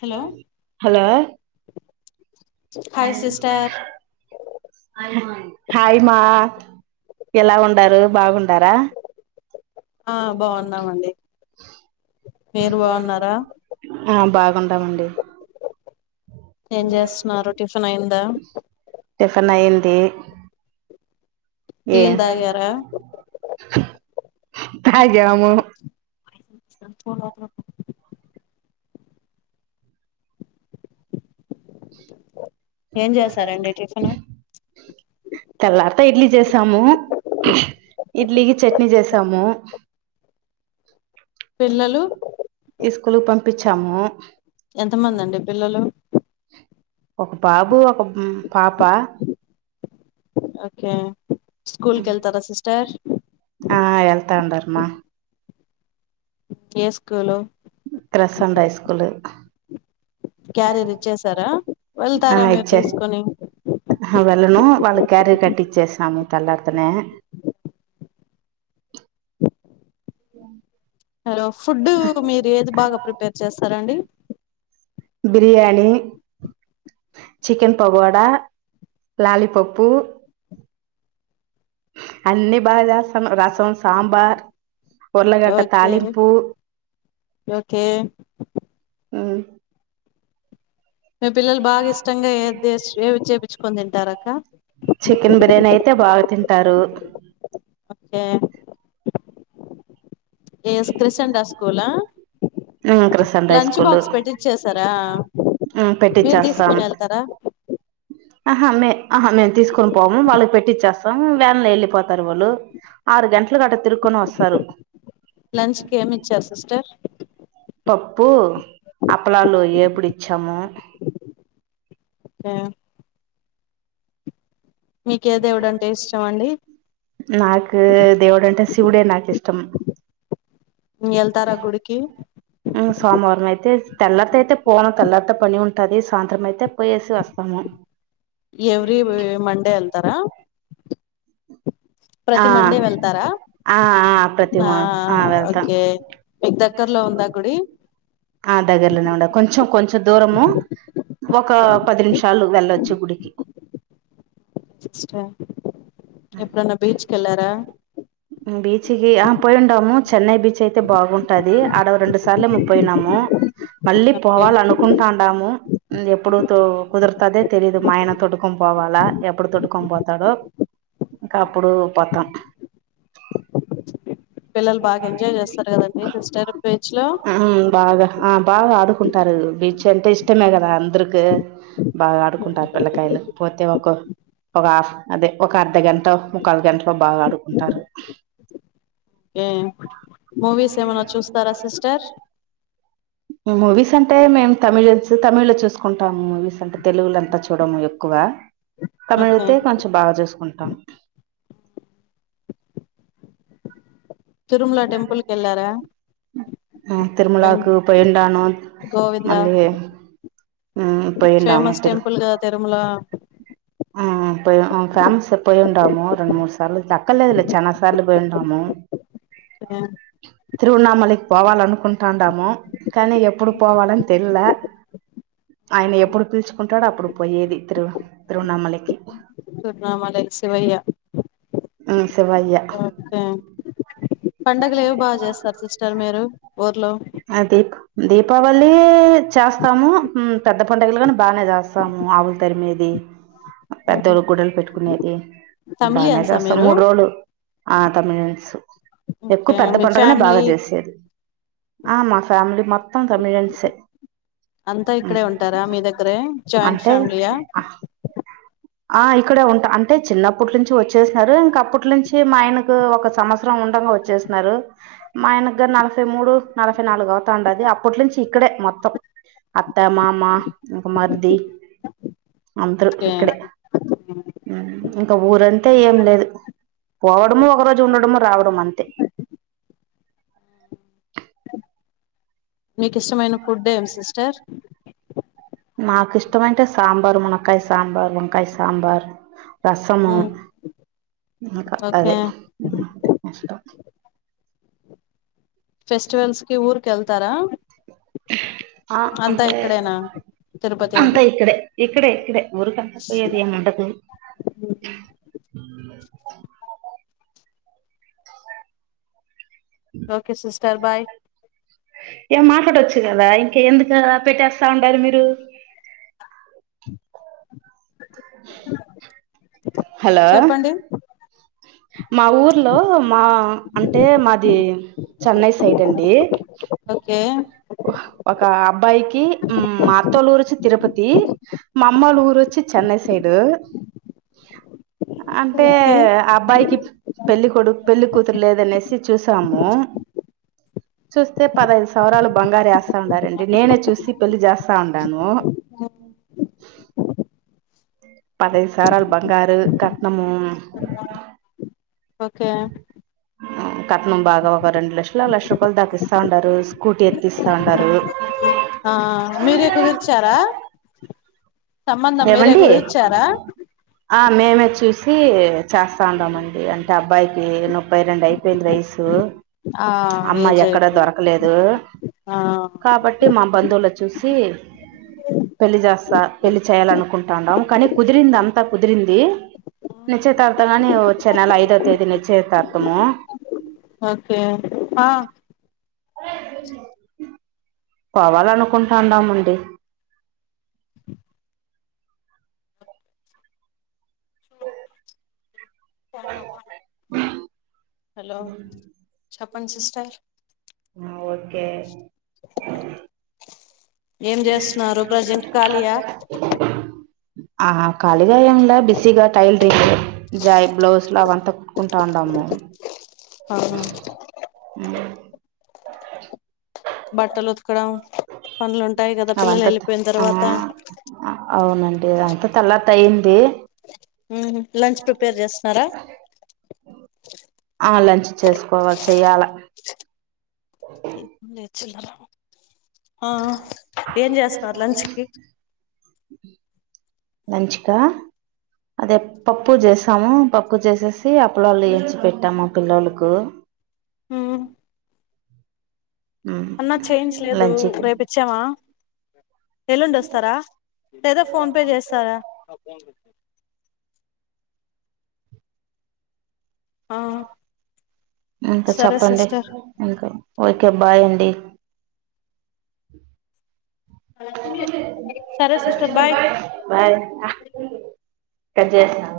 hello hello hi అండి [unintelligible] హాయి మా ఎలా ఉండారు బాగుండారా ఆ బాగున్నాం మండి ఆ బాగుండమండి ఏం చేస్తున్నారు టిఫిన్ అయిందా టిఫిన్ అయ్యింది ఏ టీలు తాగారా తాగ్యాము ఎంత మాత్రం ఏం చేస్తారు చేశారండి టిఫిన్ లే తెల్లార్తి ఇడ్లీ చేసాము ఇడ్లీకి చట్నీ చేసాము పిల్లలు ఈ స్కూల్ కి పంపించాము ఎంత మంది అండి పిల్లలు ఒక బాబు ఒక పాప ఓకే స్కూల్ కి వెళ్తారా సిస్టర్ ఆ వెళ్తా ఉండారు మా ఏ స్కూలు క్రస్ అండ్ హైస్కూలు క్యారీజ్ ఇచ్చేసారా వెళ్తారా మీరు ఇచ్చే తీసుకుని ఆ వెళ్ళను వాళ్ళకి క్యారేజ్ కట్టిచ్చేసాము తల్లారితనే హలో ఫుడ్ మీరు ఏది బాగా ప్రిపేర్ చేస్తారండి బిర్యానీ చికెన్ పగోడా లాలిపప్పు అన్ని బాగా చేస్తాం రసం సాంబార్ పొరలగడ్డ ఓకే తాలింపు ఓకే ఉమ్ మీ పిల్లలు బాగా ఇష్టంగా ఏం చేపించుకొని తింటారు అక్క చికెన్ బిర్యానీ అయితే బాగా తింటారు ఒకే ఏఎస్ క్రిస్ంట స్కూలా Christian high lunch school box పెట్టిచ్చేసారా మీరు పెట్టిచ్చేస్తాం తీసుకుని వెళ్తారా ఆహా మే ఆహా మేము తీసుకొని పోము వాళ్ళకి పెట్టిచ్చేస్తాం వ్యాన్ లో వెళ్ళిపోతారు వాళ్ళు ఆరు గంటలు కి అటా తిరుక్కొని వస్తారు లంచ్ కి ఏమి ఇచ్చారు సిస్టర్ పప్పు అప్పలాలుయ్యే ఎపుడిచ్చాము ఏమ్ మీకు ఎ దేవుడు అంటే ఇష్టం అండి నాకు దేవుడు అంటే శివుడే నాకు ఇష్టం వెళ్తారా గుడికి సోమవారం అయితే తెల్లారితో అయితే పోను తెల్లారితే పని ఉంటుది సాయంత్రం అయితే పోయేసి వస్తాము ఎవ్రి మండే వెళ్తారా ఆ ప్రతి మండే వెళ్తారా ఆ ప్రతి ఆ మా వెళ్తాం ఓకే మీకు దగ్గర్లో ఉందా గుడి ఆ దగ్గరలోనే ఉండ కొంచెం కొంచెం దూరము ఒక పది నిమిషాలు వెళ్ళొచ్చు గుడికి ఎప్పుడన్న బీచ్ కెల్లారా బీచ్కి ఆ పోయిండాము చెన్నై బీచ్ అయితే బాగుంటది ఆడవ రెండు సార్లే పోయినాము మళ్ళీ ఓకే పోవాల అనుకుంటాండాము ఎప్పుడు తో కుదురుతదే తెలీదు మా ఆయన తొట్టుకొని పోవాలా ఎప్పుడు తొట్టుకొని పోతాడు ఇంకా అప్పుడు పోత్తం పిల్లలు బాగా ఎంజాయ్ చేస్తారు కదండి సిస్టర్ బీచ్ లో ఆ బాగా ఆ బాగా ఆడుకుంటారు బీచ్ అంటే ఇష్టమే కదా అందరికి బాగా ఆడుకుంటారు పిల్లకాయలు పోతే ఒ ఒకఫ్ అదే ఒక అర్ధ గంట ఒక అ గంటలో బాగా ఆడుకుంటారు ఉమ్ మూవీస్ ఏమైనా చూస్తారా సిస్టర్ మూవీస్ అంటే మేము తమిళ తమిళ్ లో చూసుకుంటాము మూవీస్ అంటే తెలుగులంతా చూడము ఎక్కువ ఓకే తమిళైతే కొంచెం బాగా చూసుకుంటాం తిరుమల టెంపుల్కి వెళ్ళారా ఉమ్ తిరుమలాకు పోయి ఉండను గోవిందా మళ్లి ఫేమస్ టెంపుల్ కదా తిరుమల ఆ పోయి ఫేమస్ పోయి ఉంటాము రెండు మూడు సార్లు దక్కర్లేదులే చెన్న సార్లు పోయి ఉంటాము ఓకే తిరువణమలి పోవాలనుకుంటడాము కానీ ఎప్పుడు పోవాలని తెల్లే ఆయన ఎప్పుడు పిలుచుకుంటాడో అప్పుడు పోయేది తిరు తిరువనామలకి తిరువనామలకి శివయ్య ఉమ్ శివయ్యా ఉమ్ కే పండగలు ఏవి బాగా చేస్తారు సిస్టర్ మీరు ఊర్లో అది దీపావళి చేస్తాము పెద్ద పడుగలు కాని బాగానే చేస్తాము అవు దరిమేది పెద్దోళ్ళ గుడలు పెట్టుకునేది బానే తమిళియన్సా చేస్తాం మీరు మూడు రోజులు ఆ తమిళ్యన్స్ ఎక్కువ ఓకే పెద్ద మీ పండుగనే ఫ్యామిలీ బాగా చేసేది ఆ మా ఫ్యామిలీ మొత్తం తమిళ్యన్స్ ఏ అంతా ఇక్కడే ఉంటారా మీ దగ్గరే జాయింట్ అంటే ఫ్యామిలీయా ఆ ఇక్కడే ఉంటా అంటే చిన్నప్పటి నుంచి వచ్చేసిన్నారు ఇంక అప్పట్ నుంచి మా ఆయనకు ఒక సంవత్సరం ఉండగా వచ్చే సినారు మా ఆయన గ నలభై మూడు నలభై నాలుగు అవుతండది అప్పట్ నుంచి ఇక్కడే మొత్తం అత్త మామ ఇంక మర్ది అంతరూ ఓకే ఇక్కడే ఇంకా ఊరంతే ఏం లేదు పోవడము ఒక రోజు ఉండడము రావడం అంతే మీకు ఇష్టమైన ఫుడ్ ఏం సిస్టర్ నాకు ఇష్టమంటే సాంబార్ మునకాయ సాంబార్ వంకాయ సాంబార్ రసము ఇంకా ఓకే అదే ఇష్టం ఫెస్టివల్స్ కి ఊర్కెల్తారా ఆ అంటే ఇక్కడేనా తిరుపతి అంతా ఇక్కడే ఇక్కడే ఇక్కడే ఊరి కంట పోయది ఏం ఉండదు ఓకే సిస్టర్ బాయ్ ఏం మాట్లాడవచ్చు కదా ఇంక ఎందుకు పెట్టేస్తా ఉండారు మీరు హలో చెప్పండి మా ఊర్లో మా అంటే మాది చెన్నై సైడ్ అండి ఓకే ఒక అబ్బాయికి మాత్తలూరుచ్చి తిరుపతి మామూళ్ల ఊరు అచ్చి చెన్నై సైడు అంటే ఓకే ఆ అబ్బాయికి పెళ్లికడుక్ పెళ్లికతురు లేద అనేసి చూసాము చూస్తే పదిఐదు సవసరాలు బంగార్ ఎస్తా ఉండారంండి నేనే చూసి పెళ్లి చేస్తా ఉండాను పదైదుసార్లు బంగార్ కట్నము ఓకే కట్నం బాగా ఒక రెండు లక్షలు లక్ష రూపాయలు దాకిస్తా ఉండారు స్కూటీ ఎత్తిస్తా ఉండారు ఆ మీరే కుదిరిచ్చారా సంబంధం మీరే ఏవండీ ఆ మేమే చూసి చేస్తా ఉండమండి అంటే అబ్బాయికి నుప్పై రెండు అయిపోయింది వయస్సు ఆ అమ్మాయి ఏజ్ ఎక్కడ అయిపోయింది దొరకలేదు ఆ కాబట్టి మా బంధువుల చూసి పెళ్లి చేస్తా పెళ్ళి చేయాలనుకుంటాండం కానీ కుదిరింది అంతా కుదిరింది నిశ్చయతార్థంంగాని వచ్చే నెల ఐదో తేదీ నిశ్చేతార్థము ఓకే ఆ పోవాలనుకుంటాండమండి [inaudible] హలో చెప్పండి సిస్టర్ ఆ ఓకే ఏం చేస్తున్నారు ప్రజెంట్ ఖాళీయా ఆహ ఖాళీగా ఏం లా బిజీగా టైలరింగ్ జాయి బ్లౌజ్ లో అవంతా కుట్కుంటా ఉండము ఆహ ఉమ్ బట్టలు ఉతకడం పనులు ఉంటాయి కదా పిల్లలు అవంతా ఎళ్ళిపోయిన ఆ తర్వాత అవునండి ఇది అంత తలత అయింది ఉహూ లంచ్ ప్రిపేర్ చేస్తారా ఆ లంచ్ చేసుకోవా చెయ్యాలా లేచల్ల ఆ ఏం చేస్తారు లంచ్ కి లంచ్ కా అదే పప్పు చేసాము పప్పు చేసేసి అప్పలళ్లుు ఎయించి పెట్టాము పిల్లలకు హ ఉమ్ అన్నా చేయించలేదు లంచ్కి రేపు ఇత్ ఇచ్చామా ఎల్లుండి ఆస్తారా లేదా ఫోన్పే చేస్తారా ఆ ఇంకా సరే చెప్పండి సిస్టర్ ఇంకా ఓకే బాయ్ అండి సరే సరే బాయ్ బాయ్ కట్ చేసినా